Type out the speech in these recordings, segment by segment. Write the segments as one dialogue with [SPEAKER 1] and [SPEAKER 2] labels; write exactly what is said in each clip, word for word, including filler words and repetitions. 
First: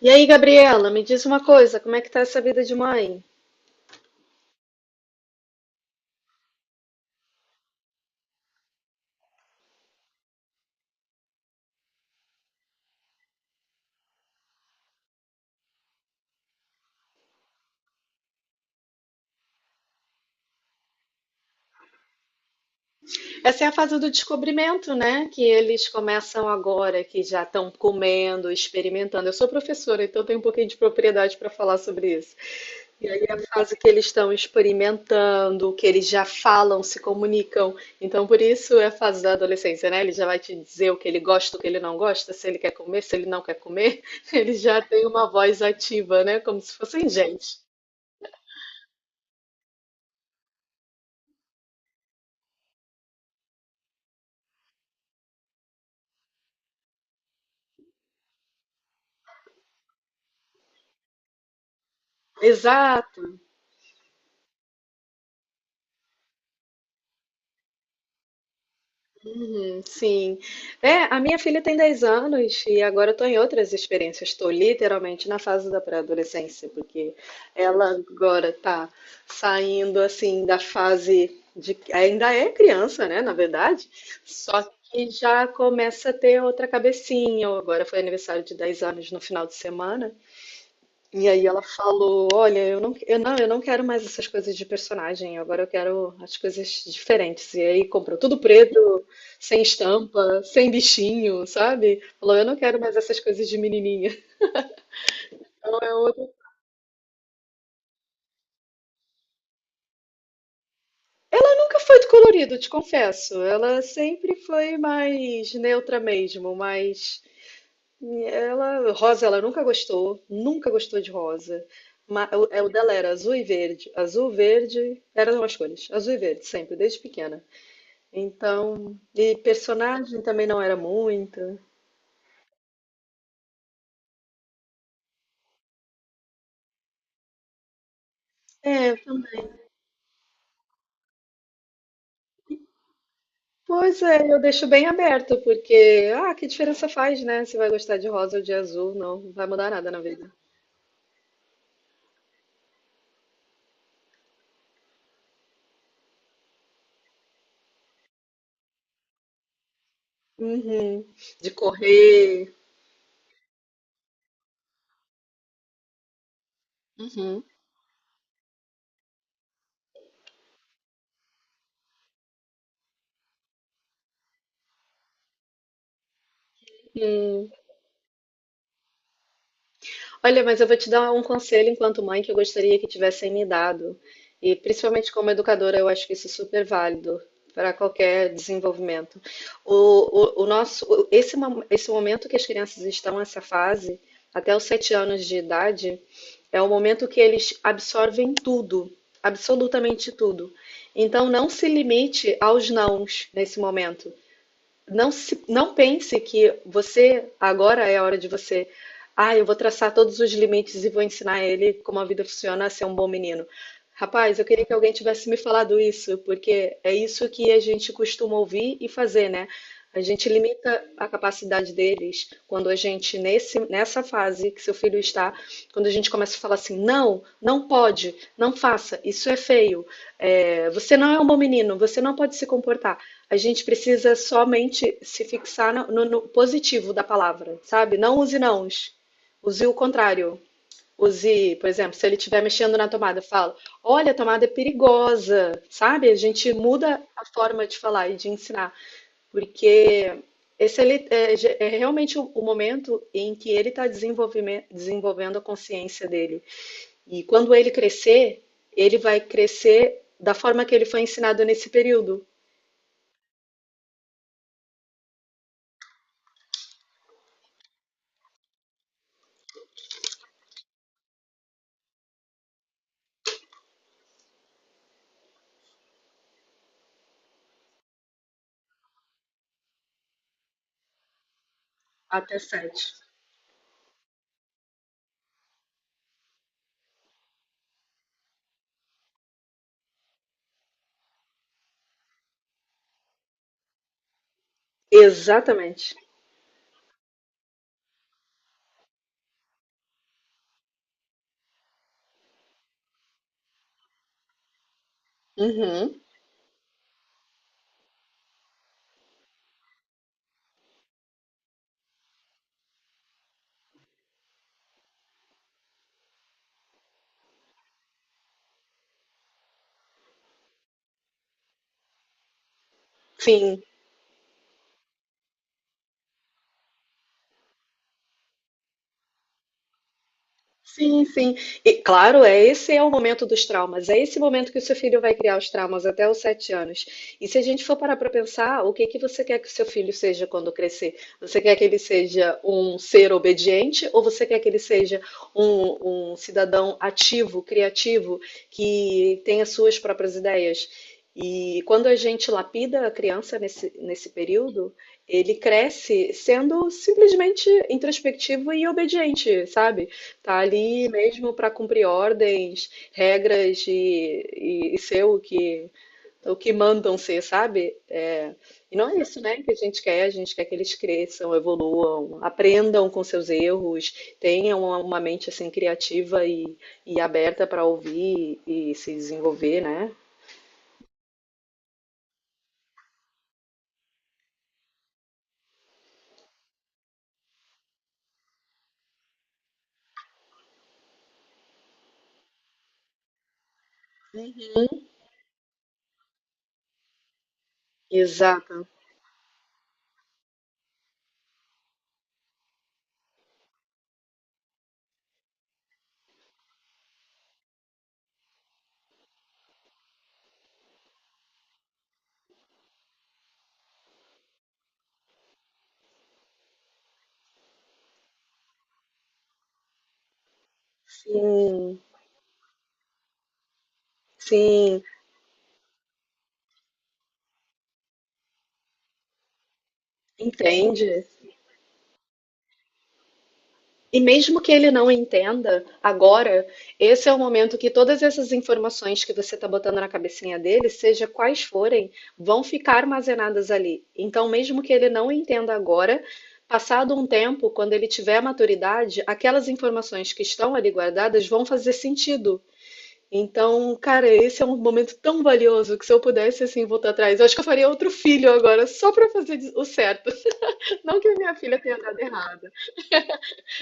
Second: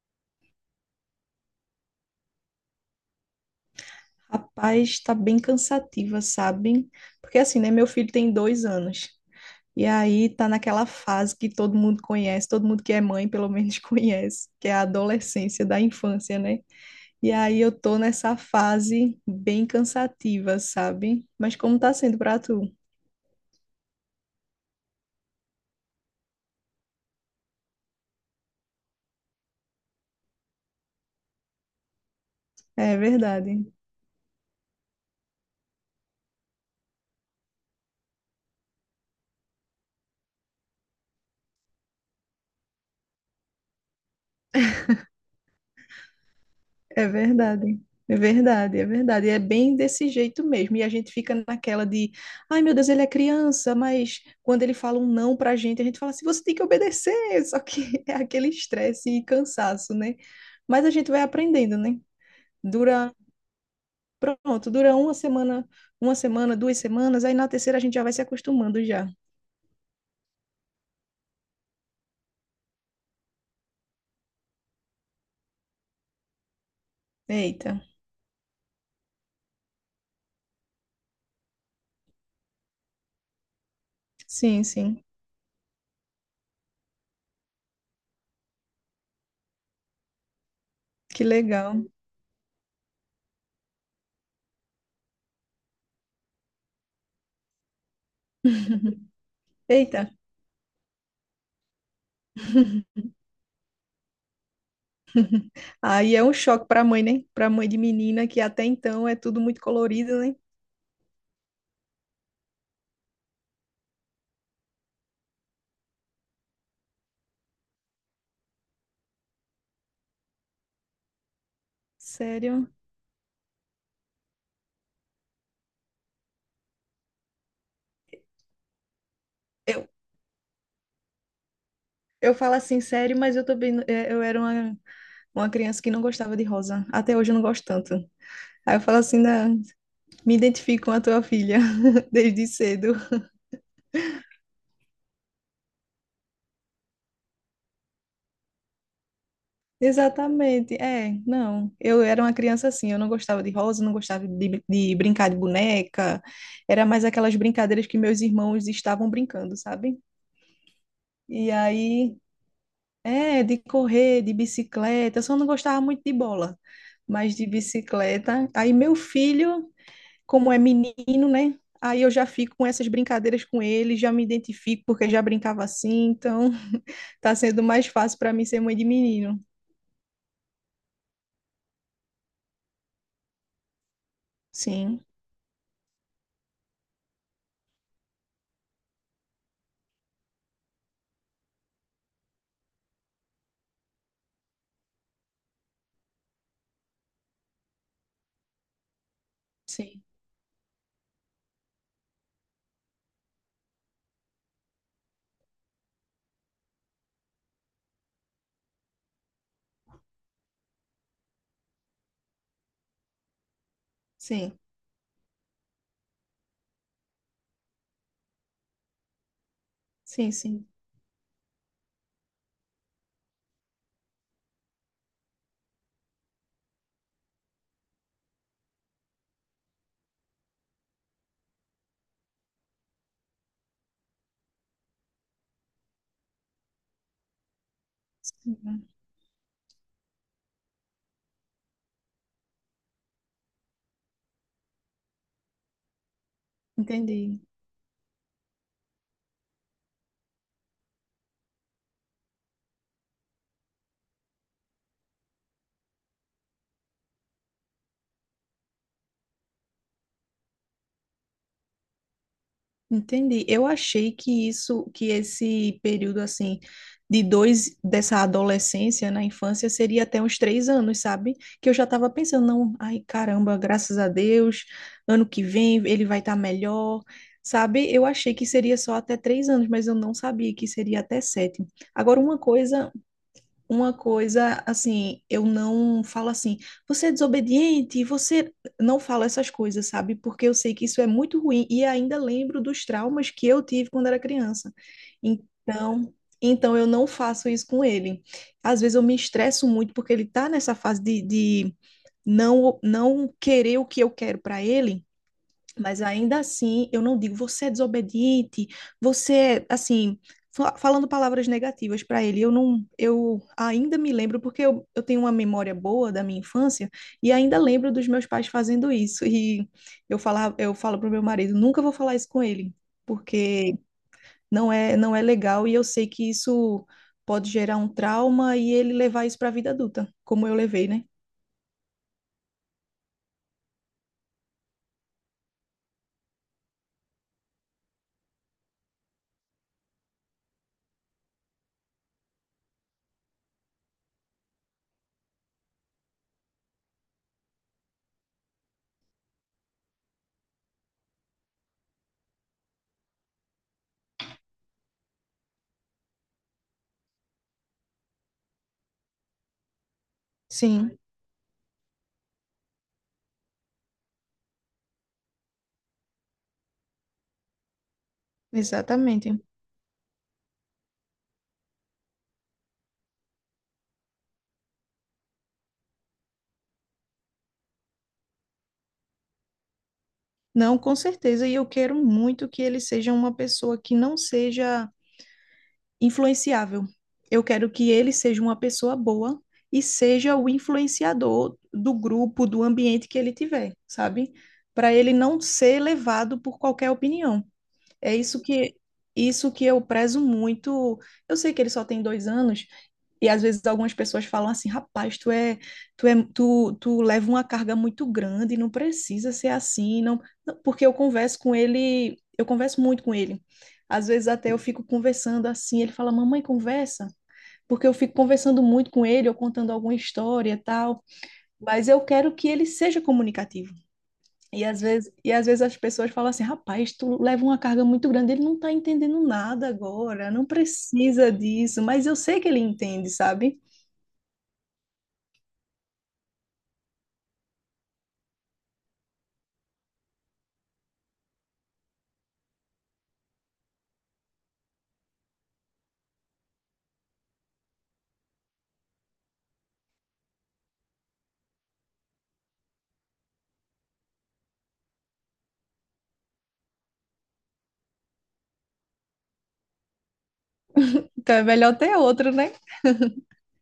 [SPEAKER 1] E aí, Gabriela, me diz uma coisa, como é que tá essa vida de mãe?
[SPEAKER 2] Rapaz, tá bem cansativa, sabe? Porque assim, né? Meu filho tem dois anos. E aí tá naquela fase que todo mundo conhece, todo mundo que é mãe, pelo menos, conhece, que é a adolescência da infância, né? E aí eu tô nessa fase bem cansativa, sabe? Mas como tá sendo pra tu?
[SPEAKER 1] Essa é a fase do descobrimento, né? Que eles começam agora, que já estão comendo, experimentando. Eu sou professora, então tenho um pouquinho de propriedade para falar sobre isso.
[SPEAKER 2] É
[SPEAKER 1] E aí é a
[SPEAKER 2] verdade.
[SPEAKER 1] fase que eles estão experimentando, que eles já falam, se comunicam. Então, por isso é a fase da adolescência, né? Ele já vai te dizer o que ele gosta, o que ele não gosta, se ele quer comer, se ele não quer comer. Ele já tem uma voz ativa, né? Como se
[SPEAKER 2] É
[SPEAKER 1] fossem gente.
[SPEAKER 2] verdade. É verdade, é verdade. É bem desse jeito mesmo. E a gente fica naquela de, ai meu Deus, ele é criança, mas quando ele fala um não pra gente, a gente fala assim, você tem que obedecer. Só que é aquele estresse e cansaço, né? Mas a gente vai aprendendo, né? Dura,
[SPEAKER 1] Exato.
[SPEAKER 2] pronto, dura uma semana, uma semana, duas semanas, aí na terceira a gente já vai se acostumando já.
[SPEAKER 1] Hum, sim. É, a minha filha tem dez anos e agora estou em outras experiências. Estou literalmente na fase da pré-adolescência, porque
[SPEAKER 2] Eita.
[SPEAKER 1] ela agora está saindo assim da fase de. Ainda é criança, né? Na verdade, só
[SPEAKER 2] Sim, sim.
[SPEAKER 1] que já começa a ter outra cabecinha. Agora foi aniversário de dez anos no final de semana.
[SPEAKER 2] Que
[SPEAKER 1] E aí ela
[SPEAKER 2] legal.
[SPEAKER 1] falou: Olha, eu não, eu não, eu não quero mais essas coisas de personagem, agora eu quero as coisas diferentes. E aí comprou tudo preto, sem
[SPEAKER 2] Eita.
[SPEAKER 1] estampa, sem bichinho, sabe? Falou: Eu não quero mais essas coisas de menininha. Então é
[SPEAKER 2] Aí é
[SPEAKER 1] outro.
[SPEAKER 2] um choque para a mãe, né? Para a mãe de menina, que até então é tudo muito colorido, né?
[SPEAKER 1] Nunca foi de colorido, te confesso. Ela sempre foi mais neutra mesmo, mas ela, rosa, ela nunca gostou, nunca gostou de rosa. Ma- O, é, o
[SPEAKER 2] Sério.
[SPEAKER 1] dela era azul e verde. Azul, verde, eram as cores. Azul e verde, sempre, desde pequena. Então, e
[SPEAKER 2] Eu,
[SPEAKER 1] personagem também não era muita.
[SPEAKER 2] eu falo assim, sério, mas eu também, é, eu era uma, uma criança que não gostava de rosa. Até hoje eu não gosto tanto. Aí eu
[SPEAKER 1] É,
[SPEAKER 2] falo assim,
[SPEAKER 1] tam-
[SPEAKER 2] "Não, me identifico com a tua filha desde cedo.
[SPEAKER 1] pois é, eu deixo bem aberto, porque, ah, que diferença faz, né? Se vai gostar de rosa ou de azul, não, não vai mudar nada na vida.
[SPEAKER 2] Exatamente, é, não. Eu era uma criança assim, eu não gostava de rosa, não gostava de, de brincar de boneca. Era mais aquelas brincadeiras que meus irmãos estavam brincando, sabe?
[SPEAKER 1] Uhum. De
[SPEAKER 2] E aí.
[SPEAKER 1] correr.
[SPEAKER 2] É, de correr, de bicicleta. Eu só não gostava muito de bola, mas
[SPEAKER 1] Uhum.
[SPEAKER 2] de bicicleta. Aí meu filho, como é menino, né? Aí eu já fico com essas brincadeiras com ele, já me identifico porque já brincava assim, então tá
[SPEAKER 1] Hum.
[SPEAKER 2] sendo mais fácil para mim ser mãe de menino.
[SPEAKER 1] Olha, mas eu vou te dar um conselho enquanto mãe que eu gostaria que tivessem me dado. E
[SPEAKER 2] Sim,
[SPEAKER 1] principalmente como educadora, eu acho que isso é super válido para qualquer desenvolvimento. O, o, o nosso, o- esse, mo- esse momento que as crianças estão nessa fase, até os sete anos de idade, é o momento que eles absorvem tudo,
[SPEAKER 2] sim,
[SPEAKER 1] absolutamente tudo. Então, não se limite aos nãos nesse momento não, se- não pense que você agora é a hora de você. Ah, eu vou traçar todos os limites e vou ensinar ele como a vida funciona a ser um bom menino. Rapaz, eu
[SPEAKER 2] sim,
[SPEAKER 1] queria que alguém tivesse me falado isso, porque é isso que a gente costuma ouvir e fazer, né? A gente
[SPEAKER 2] sim, sim,
[SPEAKER 1] limita a capacidade deles quando a gente, nesse, nessa fase que seu filho está, quando a gente começa a falar assim, não, não pode, não faça, isso é feio, é, você não é um bom menino, você não pode se comportar. A gente precisa somente se fixar no, no- no positivo da palavra, sabe? Não use
[SPEAKER 2] sim.
[SPEAKER 1] nãos. Use o contrário. Use, por exemplo, se ele estiver mexendo na tomada, fala: Olha, a tomada é perigosa, sabe? A gente muda a
[SPEAKER 2] Entendi.
[SPEAKER 1] forma de falar e de ensinar, porque esse ele- é, ge- é realmente o, o momento em que ele está desenvolvendo a consciência dele. E quando ele crescer, ele vai crescer da forma que ele foi ensinado nesse período,
[SPEAKER 2] Entendi. Eu achei que isso, que esse período assim de dois dessa adolescência na infância seria até uns três anos, sabe? Que eu já estava pensando, não, ai caramba, graças a Deus, ano que vem ele vai estar melhor, sabe? Eu achei que seria só até três anos, mas eu não sabia que seria até sete. Agora,
[SPEAKER 1] até
[SPEAKER 2] uma
[SPEAKER 1] sete.
[SPEAKER 2] coisa uma coisa assim, eu não falo assim, você é desobediente, você não falo essas coisas, sabe? Porque eu sei que isso é muito ruim e ainda lembro dos traumas que eu tive quando era criança.
[SPEAKER 1] Exatamente.
[SPEAKER 2] Então, então eu não faço isso com ele. Às vezes eu me estresso muito porque ele tá nessa fase de, de não não querer o que eu quero para ele.
[SPEAKER 1] Uhum.
[SPEAKER 2] Mas ainda assim, eu não digo você é desobediente, você, é", assim, fa- falando palavras negativas para ele. Eu não, eu ainda me lembro, porque eu, eu tenho uma memória boa da minha infância e ainda lembro dos meus pais fazendo isso. E eu falava, eu falo pro meu marido, nunca vou falar isso com ele,
[SPEAKER 1] Sim.
[SPEAKER 2] porque não é, não é legal e eu sei que isso pode gerar um trauma e ele levar isso para a vida adulta, como eu levei, né?
[SPEAKER 1] Sim, sim. E claro, é esse é o momento dos traumas. É esse momento que o seu filho vai criar os traumas até os sete anos. E se a gente for parar para pensar, o que que você quer que o seu filho seja quando crescer? Você quer que ele seja um ser obediente ou você quer que ele seja um, um cidadão ativo, criativo, que tenha suas próprias ideias? E quando a gente lapida a criança nesse, nesse período, ele cresce sendo simplesmente introspectivo e obediente, sabe? Tá ali
[SPEAKER 2] Sim,
[SPEAKER 1] mesmo para cumprir ordens, regras e, e- e ser o que, o que, mandam ser, sabe? É, e não é isso,
[SPEAKER 2] exatamente.
[SPEAKER 1] né, que a gente quer. A gente quer que eles cresçam, evoluam, aprendam com seus erros, tenham uma, uma mente assim criativa e, e aberta para ouvir e se desenvolver, né?
[SPEAKER 2] Não, com certeza. E eu quero muito que ele seja uma pessoa que não seja influenciável. Eu quero que ele seja uma pessoa boa e seja o influenciador do grupo, do ambiente que ele tiver, sabe?
[SPEAKER 1] Uhum.
[SPEAKER 2] Para ele não ser levado por qualquer opinião. É isso
[SPEAKER 1] Exato.
[SPEAKER 2] que isso que eu prezo muito. Eu sei que ele só tem dois anos, e às vezes algumas pessoas falam assim, rapaz, tu é, tu é, tu, tu leva uma carga muito grande, não precisa ser assim, não, não, porque eu converso com ele, eu converso muito com ele. Às vezes até eu fico conversando assim, ele fala, mamãe, conversa, porque eu fico conversando muito com ele, eu contando alguma história e tal,
[SPEAKER 1] Sim,
[SPEAKER 2] mas eu quero que ele seja comunicativo. E às
[SPEAKER 1] sim,
[SPEAKER 2] vezes, e às vezes as pessoas falam assim, rapaz, tu leva uma carga muito grande, ele não tá entendendo nada agora, não
[SPEAKER 1] entende.
[SPEAKER 2] precisa disso, mas eu sei que ele entende, sabe?
[SPEAKER 1] E mesmo que ele não entenda agora, esse é o momento que todas essas informações que você está botando na cabecinha dele, seja quais forem, vão ficar armazenadas ali. Então, mesmo que ele não entenda agora, passado um tempo, quando ele tiver maturidade, aquelas informações que estão ali guardadas vão fazer sentido. Então, cara, esse é um momento tão valioso que se eu pudesse assim voltar atrás, eu acho que eu faria outro filho agora, só para fazer o certo. Não que a
[SPEAKER 2] Então
[SPEAKER 1] minha
[SPEAKER 2] é
[SPEAKER 1] filha
[SPEAKER 2] melhor
[SPEAKER 1] tenha
[SPEAKER 2] ter
[SPEAKER 1] dado
[SPEAKER 2] outro,
[SPEAKER 1] errado.
[SPEAKER 2] né?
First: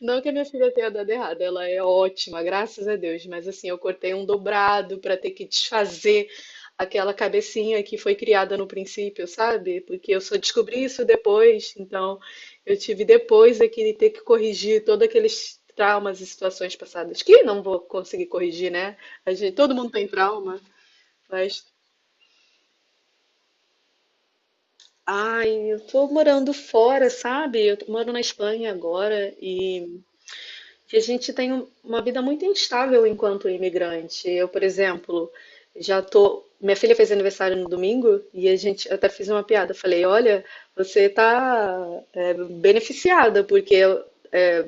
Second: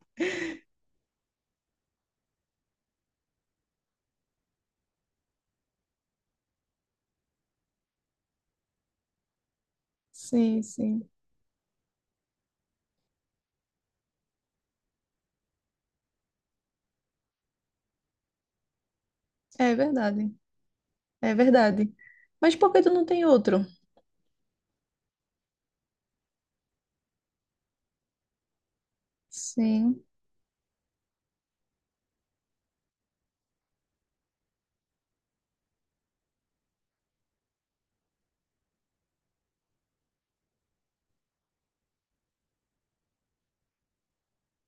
[SPEAKER 1] Não que a minha filha tenha dado errado, ela é ótima, graças a Deus, mas assim, eu cortei um dobrado para ter que desfazer aquela cabecinha que foi criada no princípio, sabe? Porque eu só
[SPEAKER 2] Sim,
[SPEAKER 1] descobri isso
[SPEAKER 2] sim.
[SPEAKER 1] depois, então eu tive depois é que ter que corrigir todos aqueles traumas e situações passadas, que não vou conseguir corrigir, né? A gente, todo
[SPEAKER 2] É
[SPEAKER 1] mundo tem
[SPEAKER 2] verdade.
[SPEAKER 1] trauma,
[SPEAKER 2] É
[SPEAKER 1] mas.
[SPEAKER 2] verdade. Mas por que tu não tem outro?
[SPEAKER 1] Ai, eu tô morando fora, sabe? Eu tô- moro na Espanha agora
[SPEAKER 2] Sim.
[SPEAKER 1] e. Que a gente tem um- uma vida muito instável enquanto imigrante. Eu, por exemplo, já tô. Minha filha fez aniversário no domingo e a gente eu até fiz uma piada. Falei, olha, você tá é, beneficiada, porque eh,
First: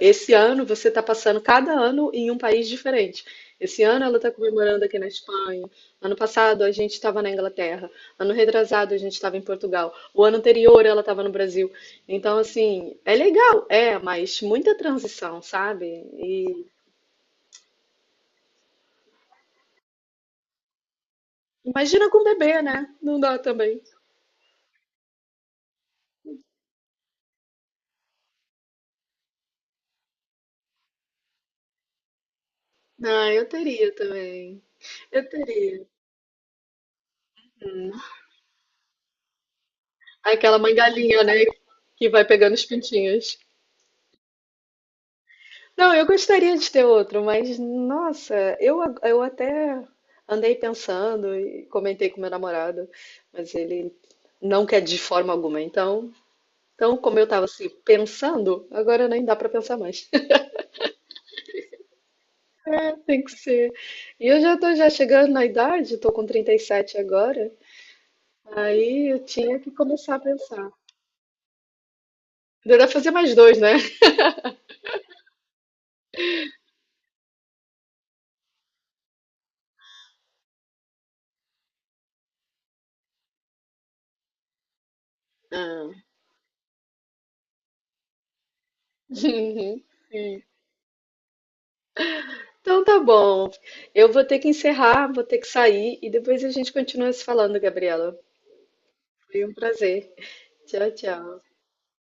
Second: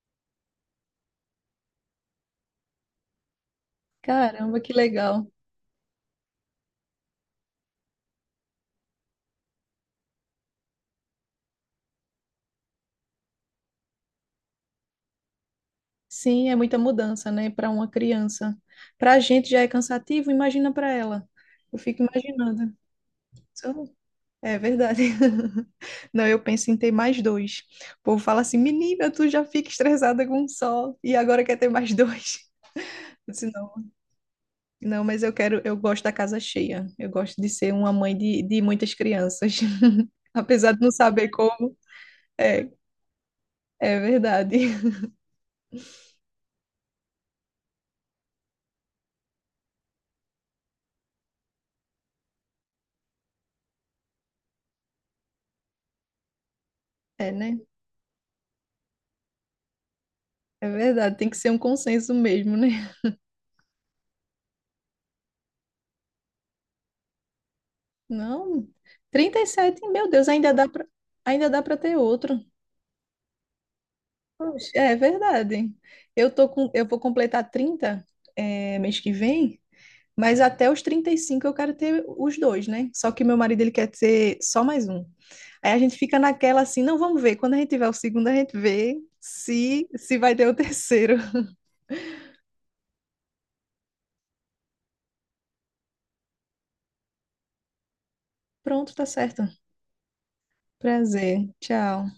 [SPEAKER 1] esse ano você está passando cada ano em um país diferente. Esse ano ela está
[SPEAKER 2] Caramba, que
[SPEAKER 1] comemorando aqui na
[SPEAKER 2] legal.
[SPEAKER 1] Espanha. Ano passado a gente estava na Inglaterra. Ano retrasado a gente estava em Portugal. O ano anterior ela estava no Brasil. Então, assim, é legal, é, mas muita transição, sabe?
[SPEAKER 2] Sim, é
[SPEAKER 1] E
[SPEAKER 2] muita mudança, né, para uma criança. Para a gente já é cansativo, imagina para ela. Eu fico
[SPEAKER 1] imagina com bebê,
[SPEAKER 2] imaginando.
[SPEAKER 1] né? Não dá também.
[SPEAKER 2] Então, é verdade. Não, eu penso em ter mais dois. O povo fala assim, menina, tu já fica estressada com um só e agora quer ter mais dois. Eu
[SPEAKER 1] Ah, eu
[SPEAKER 2] disse, não.
[SPEAKER 1] teria também.
[SPEAKER 2] Não, mas
[SPEAKER 1] Eu
[SPEAKER 2] eu quero, eu
[SPEAKER 1] teria.
[SPEAKER 2] gosto da casa cheia. Eu gosto de ser uma mãe de, de muitas crianças.
[SPEAKER 1] Aquela
[SPEAKER 2] Apesar
[SPEAKER 1] mãe
[SPEAKER 2] de não
[SPEAKER 1] galinha,
[SPEAKER 2] saber
[SPEAKER 1] né?
[SPEAKER 2] como,
[SPEAKER 1] Que vai pegando os
[SPEAKER 2] é,
[SPEAKER 1] pintinhos.
[SPEAKER 2] é verdade.
[SPEAKER 1] Não, eu gostaria de ter outro, mas nossa, eu, a- eu até andei pensando e comentei com meu namorado, mas ele não quer de forma alguma. Então, então como eu
[SPEAKER 2] É,
[SPEAKER 1] estava
[SPEAKER 2] né?
[SPEAKER 1] assim pensando, agora nem dá para pensar mais.
[SPEAKER 2] É verdade, tem que ser um consenso mesmo, né?
[SPEAKER 1] É, tem que ser. E eu já tô já chegando na idade, tô com trinta e sete agora,
[SPEAKER 2] Não,
[SPEAKER 1] aí eu
[SPEAKER 2] Trinta e
[SPEAKER 1] tinha que
[SPEAKER 2] sete. Meu
[SPEAKER 1] começar a
[SPEAKER 2] Deus, ainda dá
[SPEAKER 1] pensar.
[SPEAKER 2] pra, ainda dá para ter outro.
[SPEAKER 1] Ainda dá pra fazer mais dois, né?
[SPEAKER 2] Poxa, é verdade. Eu tô com, eu vou completar trinta, é, mês que vem. Mas até os trinta e cinco eu quero ter os dois, né? Só que meu marido ele quer ter só mais um. Aí a
[SPEAKER 1] Ah.
[SPEAKER 2] gente fica naquela assim, não, vamos ver. Quando a gente tiver o segundo, a gente vê se
[SPEAKER 1] Uhum.
[SPEAKER 2] se vai ter o terceiro.
[SPEAKER 1] Então tá bom. Eu vou ter que encerrar, vou ter que sair e depois a gente continua se falando, Gabriela.
[SPEAKER 2] Pronto, tá
[SPEAKER 1] Foi
[SPEAKER 2] certo.
[SPEAKER 1] um prazer. Tchau, tchau.
[SPEAKER 2] Prazer. Tchau.